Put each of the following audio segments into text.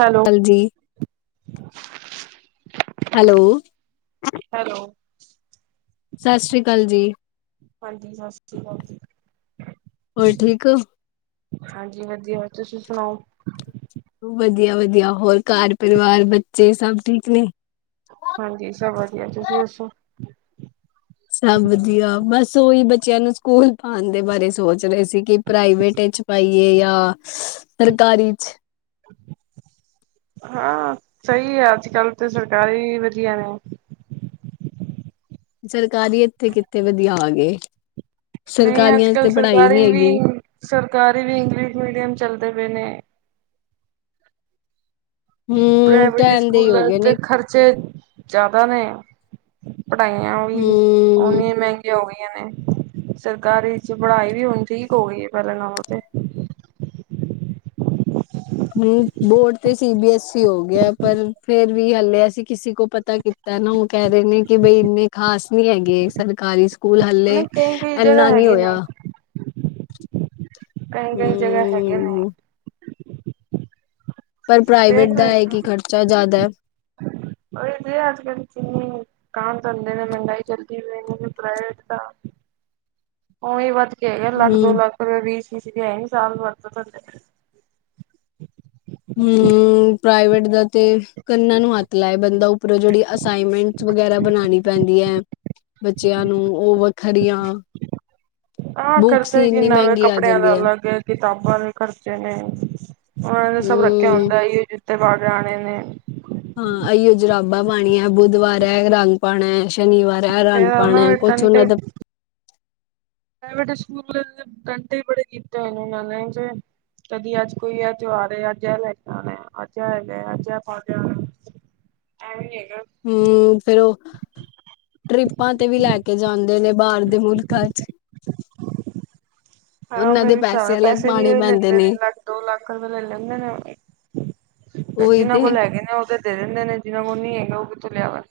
Hello, ਕਾਲ ਜੀ hello, hello, ਸਤਿ ਸ਼੍ਰੀ ਅਕਾਲ ਜੀ, ਹਾਂਜੀ ਸਤਿ ਸ੍ਰੀ ਅਕਾਲ ਜੀ। ਹੋਰ ਠੀਕ ਹੋ? ਹਾਂਜੀ ਵਧੀਆ, ਤੁਸੀਂ ਸੁਣਾਓ? ਵਧੀਆ ਵਧੀਆ, ਹੋਰ ਘਰ ਪਰਿਵਾਰ ਬੱਚੇ ਸਭ ਠੀਕ ਨੇ? ਹਾਂਜੀ ਸਭ ਵਧੀਆ, ਤੁਸੀਂ ਦੱਸੋ? ਸਭ ਵਧੀਆ ਬਸ ਉਹੀ ਬੱਚਿਆਂ ਨੂੰ ਸਕੂਲ ਪਾਉਣ ਦੇ ਬਾਰੇ ਸੋਚ ਰਹੇ ਸੀ ਕਿ ਪ੍ਰਾਈਵੇਟ ਚ ਪਾਈਏ ਜਾਂ ਸਰਕਾਰੀ ਚ, ਹਾਂ ਸਹੀ ਆ ਅੱਜ ਕੱਲ੍ਹ ਤਾਂ ਸਰਕਾਰੀ ਵਧੀਆ ਨੇ, ਸਰਕਾਰੀ ਇੱਥੇ ਕਿੱਥੇ ਵਧੀਆ ਆਗੇ, ਨਹੀਂ ਅੱਜ ਕੱਲ ਸਰਕਾਰੀ ਹੈਗੀ ਵੀ ਸਰਕਾਰੀ ਵੀ ਇੰਗਲਿਸ਼ ਮੀਡੀਅਮ ਚੱਲਦੇ ਪਏ ਨੇ, ਹਮ ਪ੍ਰਾਈਵੇਟ ਕਹਿਣ ਦੇ ਹੀ ਸਕੂਲ ਹੋ ਗਏ ਤੇ ਨੇ ਖਰਚੇ ਜ਼ਿਆਦਾ ਨੇ ਪੜ੍ਹਾਈਆਂ, ਵੀ ਹਮ ਓਨੀਆਂ ਮਹਿੰਗੀਆਂ ਹੋ ਗਈਆਂ ਨੇ, ਸਰਕਾਰੀ ਚ ਪੜ੍ਹਾਈ ਵੀ ਹੁਣ ਠੀਕ ਹੋ ਗਈ ਹੈ, ਪਹਿਲਾਂ ਨਾਲ ਉਹ ਤੇ ਹੂੰ ਬੋਰਡ ਤੇ ਸੀ ਬੀ ਐੱਸ ਈ ਹੋ ਗਿਆ, ਪਰ ਫੇਰ ਵੀ ਹਲੇੇ ਅਸੀਂ ਕਿਸੇ ਕੋ ਪਤਾ ਕਿ ਤਾਂ ਨਾ ਉਹ ਕਹਿ ਰਹੇ ਨੇ ਕਿ ਬਈ ਇੰਨੇ ਖਾਸ ਨਹੀਂ ਹੈਗੇ ਸਰਕਾਰੀ ਸਕੂਲ ਹੱਲੇ ਨਹੀਂ ਕਈ-ਕਈ ਜਗ੍ਹਾ ਇੰਨਾ ਨਹੀਂ ਹੈਗੇ ਨੇ, ਹੋਇਆ। ਕਈ ਕਈ ਜਗ੍ਹਾ ਹੈਗੇ ਨੇ ਹੂੰ ਪਰ ਪ੍ਰਾਈਵੇਟ ਦਾ ਹੈ ਕੀ ਖਰਚਾ ਜ਼ਿਆਦਾ ਉਹ ਇਹ ਤੇ ਹੈ ਅਜ ਕੱਲ ਜਿਨੀ ਵੀ ਕਾਮ ਧੰਦੇ ਨੇ ਮਹਿੰਗਾਈ ਕਰਤੀ ਪ੍ਰਾਈਵੇਟ ਵਿਚ ਤਾਂ [inaudible] ਉਹੀ ਵੱਧ ਕੇ ਹੈਗਾ ਲੱਖ ਦੋ ਹੂੰ ਲੱਖ ਵੀ ਸਾਲ ਵੱ ਹਮ ਪ੍ਰਾਈਵੇਟ ਦਾ ਤੇ ਕੰਨਾਂ ਨੂੰ ਆ, ਤ ਲਏ ਬੰਦਾ ਉਪਰੋਂ ਜਿਹੜੀ ਅਸਾਈਨਮੈਂਟ ਵਗੈਰਾ ਬਣਾਉਣੀ ਪੈਂਦੀ ਹੈ। ਬੱਚਿਆਂ ਨੂੰ ਉਹ ਵੱਖਰੀਆਂ ਹਾਂ ਬੁੱਕਸ ਖਰਚਾ ਹੀ ਇੰਨੀ ਕਿੰਨਾ ਵਾ ਮਹਿੰਗੀ ਆ ਕੱਪੜਿਆਂ ਜਾਂਦੀ ਦਾ ਅਲੱਗ ਹੈ। ਕਿਤਾਬਾਂ ਦੇ ਖਰਚੇ ਨੇ ਉਹਨਾਂ ਨੇ ਸਭ ਰੱਖ ਹੂੰ ਆਉਂਦਾ ਇਹ ਜੁਤੇ ਪਾਕੇ ਆਣੇ ਨੇ, ਹਾਂ ਅਈ ਜਰਾਬਾ ਪਾਣੀ ਹੈ ਬੁੱਧਵਾਰ ਹੈ ਰੰਗ ਪਾਣਾ ਸ਼ਨੀਵਾਰ ਹੈ ਇਹ ਰੰਗ ਫੇਰ ਉਹਨਾਂ ਪਾਉਣਾ ਨੇ ਕੁਛ ਉਹਨਾਂ ਟੰਟੇ ਦਾ ਪ੍ਰਾਈਵੇਟ ਸਕੂਲ ਡੰਟੇ ਹੀ ਬੜੇ ਕੀਤੇ ਉਹਨਾਂ ਨੇ, ਕਦੀ ਅੱਜ ਕੋਈ ਇਹ ਤਿਉਹਾਰ ਅੱਜ ਇਹ ਲੈ ਜਾਣਾ ਅੱਜ ਇਹ ਹੈਗਾ ਅੱਜ ਇਹ ਪਾ ਕੇ ਆ ਨਾ, ਐ ਨੀ ਹੈਗਾ, ਹੂੰ, ਫੇਰ ਉਹ ਟ੍ਰਿਪਾਂ ਤੇ ਵੀ ਲੈ ਕੇ ਜਾਂਦੇ ਨੇ, ਬਾਹਰ ਦੇ ਮੁਲਕਾਂ ਚ, ਹਾਂ ਉਹਨਾਂ ਫੇਰ ਦੇ ਇਸ ਹਿਸਾਬ ਨਾ ਅਲੱਗ ਪੈਸੇ ਵੀ ਪਾਣੇ ਪੈਂਦੇ ਲੈਂਦੇ ਨੇ ਲੱਖ ਦੋ ਲੱਖ ਰੁਪਏ ਲੈ ਲੈਂਦੇ ਨੇ ਫੇਰ ਉਹੀ ਜਿਨਾਂ ਤੇ ਕੋਲ ਹੈਗੇ ਨੇ ਉਹ ਤਾਂ ਦੇ ਦਿੰਦੇ ਨੇ ਜਿਹਨਾਂ ਕੋਲ ਨੀ ਹੈਗੇ ਉਹ ਕਿੱਥੋਂ ਲਿਆਵਨ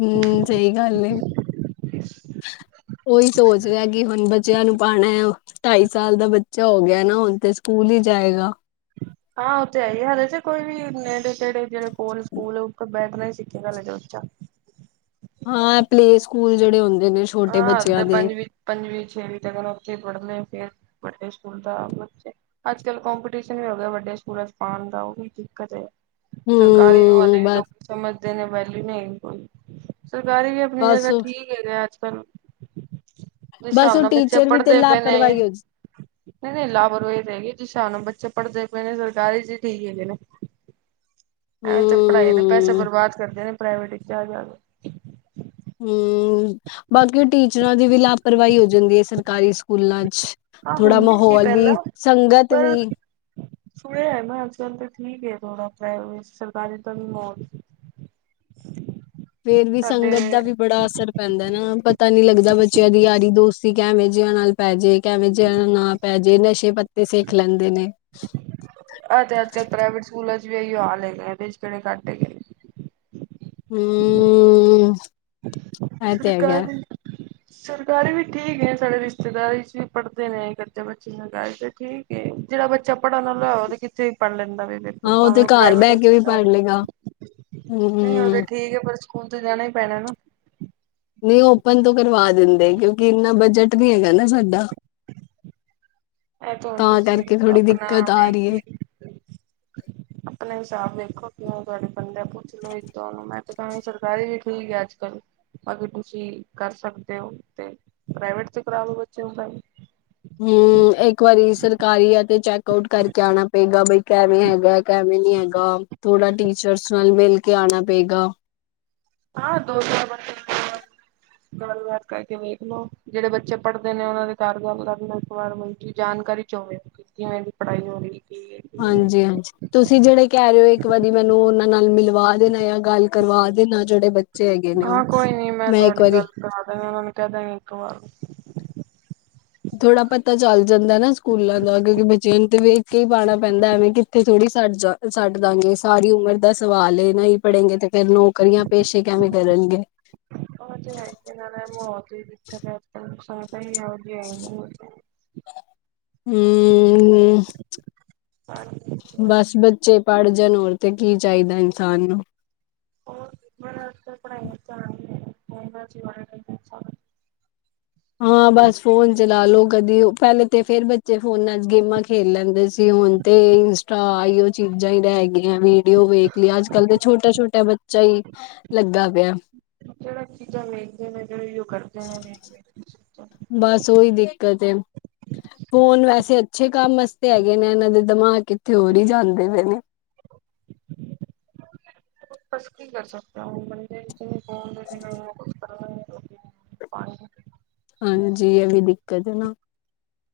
ਹਮ ਸਹੀ ਗੱਲ ਉਹੀ ਸੋਚ ਰਿਹਾ ਕਿ ਹੁਣ ਬੱਚਿਆਂ ਨੂੰ ਪਾਉਣਾ ਹੈ ਢਾਈ ਸਾਲ ਦਾ ਬੱਚਾ ਹੋ ਗਿਆ ਨਾ ਹੁਣ ਤੇ ਸਕੂਲ ਹੀ ਜਾਏਗਾ। ਹਾਂ ਉਹ ਤੇ ਹੈ ਹੀ ਹਲੇ ਚ ਕੋਈ ਵੀ ਨੇੜੇ ਤੇੜੇ ਜਿਹੜੇ ਕੋਲ ਸਕੂਲ ਉੱਥੇ ਬੈਠਣਾ ਹੀ ਸੀ ਕੀ ਗੱਲ ਜੋ ਬੱਚਾ ਹਾਂ ਪਲੇ ਸਕੂਲ ਜਿਹੜੇ ਹੁੰਦੇ ਨੇ ਛੋਟੇ ਹਾਂ ਹਲੇ ਬੱਚਿਆਂ ਤੇ ਦੇ ਪੰਜਵੀ ਪੰਜਵੀਂ ਛੇਵੀਂ ਤੱਕ ਨਾ ਉੱਥੇ ਪੜ੍ਹਨਾ ਫੇਰ ਵੱਡੇ ਸਕੂਲ ਦਾ ਬੱਚੇ ਅੱਜ ਕੱਲ ਕੋਪੀਟੀਸ਼ਨ ਵੀ ਹੋ ਗਿਆ ਵੱਡੇ ਸਕੂਲਾਂ ਚ ਪਾਉਣ ਦਾ ਉਹ ਹੀ ਦਿੱਕਤ ਹੈ। ਸਰਕਾਰੀ ਨੂੰ ਹਾਲੇ ਹੂੰ ਵੀ ਬਸ ਲੋਕੀ ਸਮਝਦੇ ਨੇ ਵੈਲੂ ਨਹੀਂ ਹੈਗੀ ਕੋਈ, ਸਰਕਾਰੀ ਵੀ ਆਪਣੀ ਬਸ ਜਗ੍ਹਾ ਠੀਕ ਹੈਗਾ ਅੱਜ ਕੱਲ, ਜਿਸ ਬਸ ਹਿਸਾਬ ਉਹ ਨਾਲ ਬੱਚੇ ਟੀਚਰ ਵੀ ਤੇ ਪੜ੍ਹਦੇ ਪਏ ਨੇ ਲਾਪਰਵਾਹੀ ਹੋ ਨਹੀਂ ਨਹੀਂ ਲਾਪਰਵਾਹੀ ਨਹੀ ਹੈਗੀ, ਜਿਸ ਹਿਸਾਬ ਨਾਲ ਬੱਚੇ ਪੜ੍ਹਦੇ ਪਏ ਨੇ ਸਰਕਾਰੀ ਚ ਹੀ ਠੀਕ ਹੈ ਨਾ ਐ ਤੇ ਪੜਾਈਆਂ ਦੇ ਪੈਸੇ ਹੂੰ ਬਰਬਾਦ ਕਰਦੇ ਨੇ ਪ੍ਰਾਈਵੇਟ ਵਿੱਚ ਆ ਜਾਣ ਹਮ, ਬਾਕੀ ਉਹ ਟੀਚਰਾਂ ਦੀ ਵੀ ਲਾਪਰਵਾਹੀ ਹੋ ਜਾਂਦੀ ਹੈ ਸਰਕਾਰੀ ਸਕੂਲ ਸਕੂਲਾਂ 'ਚ ਹਾਂ ਥੋੜਾ ਹੁੰਦੀ ਸੀ ਮਾਹੌਲ ਵੀ, ਪਹਿਲਾਂ ਸੰਗਤ ਪਰ ਵੀ ਸੁਣਿਆ ਮੈਂ ਅੱਜ ਕੱਲ ਤਾਂ ਠੀਕ ਹੈ ਥੋੜਾ ਪ੍ਰਾਈਵੇਟ, ਸਰਕਾਰੀ ਦਾ ਮਾਹੌਲ ਫੇਿਰ ਵੀ ਸਾਡੇ ਸੰਗਤ ਦਾ ਵੀ, ਬੜਾ ਅਸਰ ਪੈਂਦਾ ਨਾ, ਪਤਾ ਨੀ ਲੱਗਦਾ ਬੱਚਿਆਂ ਦੀ ਯਾਰੀ ਦੋਸਤੀ ਕਿਵੇਂ ਜਿਆ ਨਾਲ ਪੈ ਜੇ ਕਿਵੇ ਜਿਆ ਨਾਲ ਪੈ ਜੇ, ਨਸ਼ੇ ਪੱਤੇ ਸਿੱਖ ਲੈਂਦੇ ਨੇ ਆਹ ਤੇ ਅੱਜ ਕੱਲ੍ਹ ਪ੍ਰਾਈਵੇਟ ਸਕੂਲਾਂ ਚ ਵੀ ਇਹੀ ਹਾਲ ਹੈਗਾ, ਇਹਦੇ ਚ ਕਿਹੜੇ ਘੱਟ ਹੈਗਾ ਏ ਹਮ ਸਰਕਾਰੀ- ਸਰਕਾਰੀ ਵੀ ਠੀਕ ਹੈ, ਸਾਡੇ ਰਿਸ਼ਤੇਦਾਰਾਂ ਵੀ 'ਚ ਪੜ੍ਹਦੇ ਨੇ ਇਕ ਅੱਧੇ ਬੱਚੇ ਸਰਕਾਰੀ ਤਾਂ ਠੀਕ ਜਿਹੜਾ ਬੱਚਾ ਪੜ੍ਹਨ ਵਾਲਾ ਹੋਏ ਉਹ ਤੇ ਕਿੱਤੇ ਪੜ੍ਹ ਲੈਂਦਾ ਹਾਂ ਭਾਵੇਂ ਤੇ ਉਹ ਘਰ ਪ੍ਰਾਈਵੇਟ ਬਹਿ ਹੋਵੇ ਕੇ ਜਾ ਵੀ ਪੜ ਸਰਕਾਰੀ, ਲਏਗਾ। ਉਹ ਤੇ ਹੂੰ, ਠੀਕ ਹੈ ਪਰ ਸਕੂਲ ਤੇ ਜਾਣਾ ਹੀ ਪੈਣਾ ਨਾ ਨਹੀਂ ਓਪਨ ਤੋਂ ਕਰਵਾ ਦਿੰਦੇ, ਕਿਉਂਕਿ ਇੰਨਾ ਬਜਟ ਨਹੀ ਹੈਗਾ ਨਾ ਸਾਡਾ ਇਹ ਤੇ ਹੁਣ ਤਾਂ ਤੁਸੀਂ ਕਰਕੇ ਥੋੜ੍ਹੀ ਆਪਣਾ ਦਿੱਕਤ ਆ ਵੇਖ ਰਹੀ ਹੈ। ਕੇ, ਆਪਣੇ ਹਿਸਾਬ ਵੇਖੋ ਕਿਂ ਤੁਹਾਡੇ ਬੰਨਦੇ ਆਂ, ਪੁੱਛ ਲੋੋ ਇੱਕ ਦੋ ਨੂੰ ਮੈਂ ਤੇ ਕਹਾਂਗੀ ਸਰਕਾਰੀ ਵੀ ਠੀਕ ਹੈ ਅੱਜ ਕੱਲ੍ਹ। ਅੱਗੇ ਤੁਸੀਂ ਕਰ ਸਕਦੇ ਹੋ ਤੇ, ਪ੍ਰਾਈਵੇਟ ਤੇ ਕਰਾਵੋ ਬੱਚੇ ਨੂੰ ਪੜਾਈ। ਹਮ, ਇੱਕ ਵਾਰੀ ਸਰਕਾਰੀ ਆ ਤੇ ਚੈਕ ਆਊਟ ਕਰਕੇ ਆਉਣਾ ਪਏਗਾ ਬਈ ਕਿਵੇਂ ਹੈਗਾ। ਕੈਵੇਂ ਨੀ ਹੈਗਾ, ਥੋੜ੍ਹਾ ਟੀਚਰਸ ਨਾਲ ਮਿਲ ਕੇ ਆਉਣਾ ਪਏਗਾ। ਹਾਂ ਦੋ ਚਾਰ ਵਾਰ ਗੱਲਬਾਤ ਕਰਕੇ ਵੇਖ ਲਓ, ਜਿਹੜੇ ਬੱਚੇ ਪੜ੍ਹਦੇ ਨੇ ਉਹਨਾਂ ਦੇ ਘਰ ਗੱਲ ਕਰ ਲਓ ਇੱਕ ਵਾਰ ਬਾਈ ਕਿ ਜਾਣਕਾਰੀ ਚੋ ਹੋਵੇ, ਕਿਵੇਂ ਦੀ ਪੜ੍ਹਾਈ ਹੋ ਰਹੀ ਕੀ ਹੈ ਕੀ ਨਹੀਂ ਹਾਂਜੀ ਹਾਂਜੀ- ਤੁਸੀਂ ਜਿਹੜੇ ਕਹਿ ਰਹੇ ਹੋ ਇੱਕ ਵਾਰੀ ਮੈਨੂੰ ਉਹਨਾਂ ਨਾਲ ਮਿਲਵਾ ਦੇਣਾ ਜਾਂ ਗੱਲ ਕਰਵਾ ਦੇਣਾ, ਜਿਹੜੇ ਬੱਚੇ ਹੈਗੇ ਨੇ ਉਹ ਹਾਂ ਕੋਈ ਨੀ ਮੈਂ ਇੱਕ ਤੁਹਾਡੀ ਵਾਰੀ ਗੱਲ ਕਰਵਾ ਦਾਂਗੀ, ਉਹਨਾਂ ਨੂੰ ਕਹਿ ਦਾਂਗੀ ਇੱਕ ਵਾਰ ਥੋੜਾ ਪਤਾ ਚੱਲ ਜਾਂਦਾ ਨਾ ਸਕੂਲਾਂ ਦਾ, ਕਿਉਂਕਿ ਬੱਚਿਆਂ ਨੂੰ ਤੇ ਵੇਖ ਕੇ ਪਾਉਣਾ ਪੈਂਦਾ, ਐਵੇਂ ਕਿੱਥੇ ਥੋੜੀ ਛੱਡ ਜਾ ਛੱਡ ਦਾਂਗੇ ਸਾਰੀ ਉਮਰ ਦਾ ਸਵਾਲ ਏ, ਨਹੀਂ ਪੜੇਗੇਂ ਤੇ ਫੇਰ ਨੌਕਰੀਆਂ ਪੇਸ਼ੇ ਕਿਵੇਂ ਕਰਨਗੇ। ਉਹ ਤੇ ਹੈ ਹੀ ਹ ਨਾਲੇ ਮਾਹੌਲ ਦੀ ਦਿੱਕਤ ਹੈ ਇਸ ਟਾਈਮ, ਸੰਗਤ ਹੀ ਐਵੇਂ ਦੀ ਮੰਗਿਆਈ ਬਹੁਤ ਹ ਹਮ। ਸਾਰੇ ਬੱਚੇ ਬਸ ਬੱਚੇ ਪੜ ਜਾਣ ਹੋਰ ਤੇ ਕੀ ਚਾਹੀਦਾ ਇਨਸਾਨ ਨੂੰ। [unintelligible] ਹੋਰ ਹਾਂ ਬਸ, ਫੋਨ ਚਲਾ ਲੋਓ ਕਦੀ ਪਹਿਲੇ ਤੇ ਫੇਰ ਬੱਚੇ ਫੋਨਾਂ ਚ ਗੇਮਾਂ ਖੇਲ ਲੈਂਦੇ ਸੀ ਹੁਣ ਤੇ ਇੰਸਟਾ ਆਈੳ ਚੀਜ਼ਾਂ ਹੀ ਰਹਿ ਗਈਆਂ ਵੀਡੀਓ ਵੇਖ ਲੋ ਅੱਜ ਕੱਲ੍ਹ ਤੇ ਛੋਟਾ ਛੋਟਾ ਬੱਚਾ ਹੀ ਲੱਗਾ ਪਿਆ। ਜਿਹੜੀ ਚੀਜ਼ਾਂ ਵੇਖਦੇ ਨੇ ਫੇਰ ਉਹ ਕਰਦੇ ਨੇ। ਵੇਖ-ਵੇਖ ਕੇ ਚੀਜ਼ਾਂ ਬਸ ਉਹੀੳ ਦਿੱਕਤ ਹੈ। ਫੋਨ ਵੈਸੇ ਅੱਛੇ ਕੰਮ ਵਾਸਤੇ ਹੈਗੇ ਨੇ, ਇਹਨਾਂ ਦੇ ਦਿਮਾਗ ਕਿਥੇ ਹੋਰ ਹੀ ਜਾਂਦੇ ਪਏ ਨੇ। ਬਸ ਕੀ ਕਰ ਸਕਦੇ ਹੋ ਬੰਦੇੇ ਹਾਂਜੀ ਇਹ ਵੀ ਦਿੱਕਤ ਹੈ ਨਾ।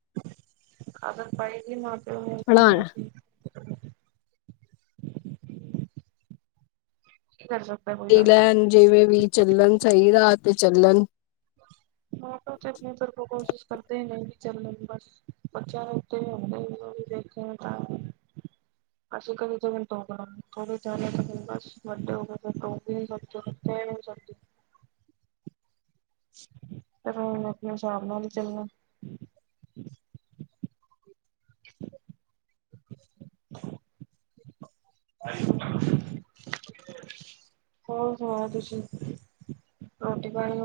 [unintelligible] ਆਦਤ ਨੇ ਆਪਣੇ ਹਣਾ? ਆਪ ਹੀ ਕੀ ਕਰ ਸਕਦੇ। ਲੈਣ ਜਿਵੇਂ ਵੀ ਚੱਲਣ ਸਹੀ ਰਾਹ ਤੇ ਚੱਲਣ ਆ ਤਾਂ ਤੇ ਆਪਣੇ ਤਰਫ ਕੋਸ਼ਿਸ਼ ਕਰਦੇ ਹੀ ਨਹੀਂ ਵੀ ਚੱਲ ਬਸ। ਬੱਚਾ ਦੇ ਉੱਤੇ ਵੀ ਦੇਖੇ ਤਾਂ। [unintelligible] ਅਸੀਂ ਕਦੇ ਜੋਗਰਾ ਥੋੜੇ ਜਾਣੇ ਬ ਵੱਡੇ ਹੋਕੇ [unintelligible] ਪਰ ਹੁਣ ਆਪਣੇ ਹਿਸਾਬ ਨਾਲ ਹੀ ਚੱਲਣਾ। [unintelligible] ਹੋਰ ਸੁਣਾਓ ਤੁਸੀਂ ਰੋਟੀ ਪਾਣੀ?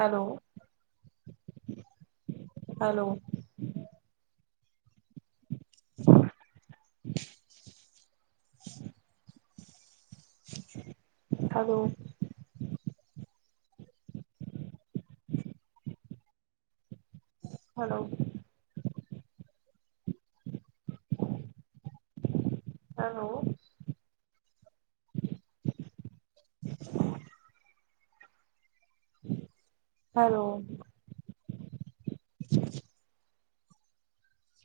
Hello hello? Hello? Hello? Hello, hello?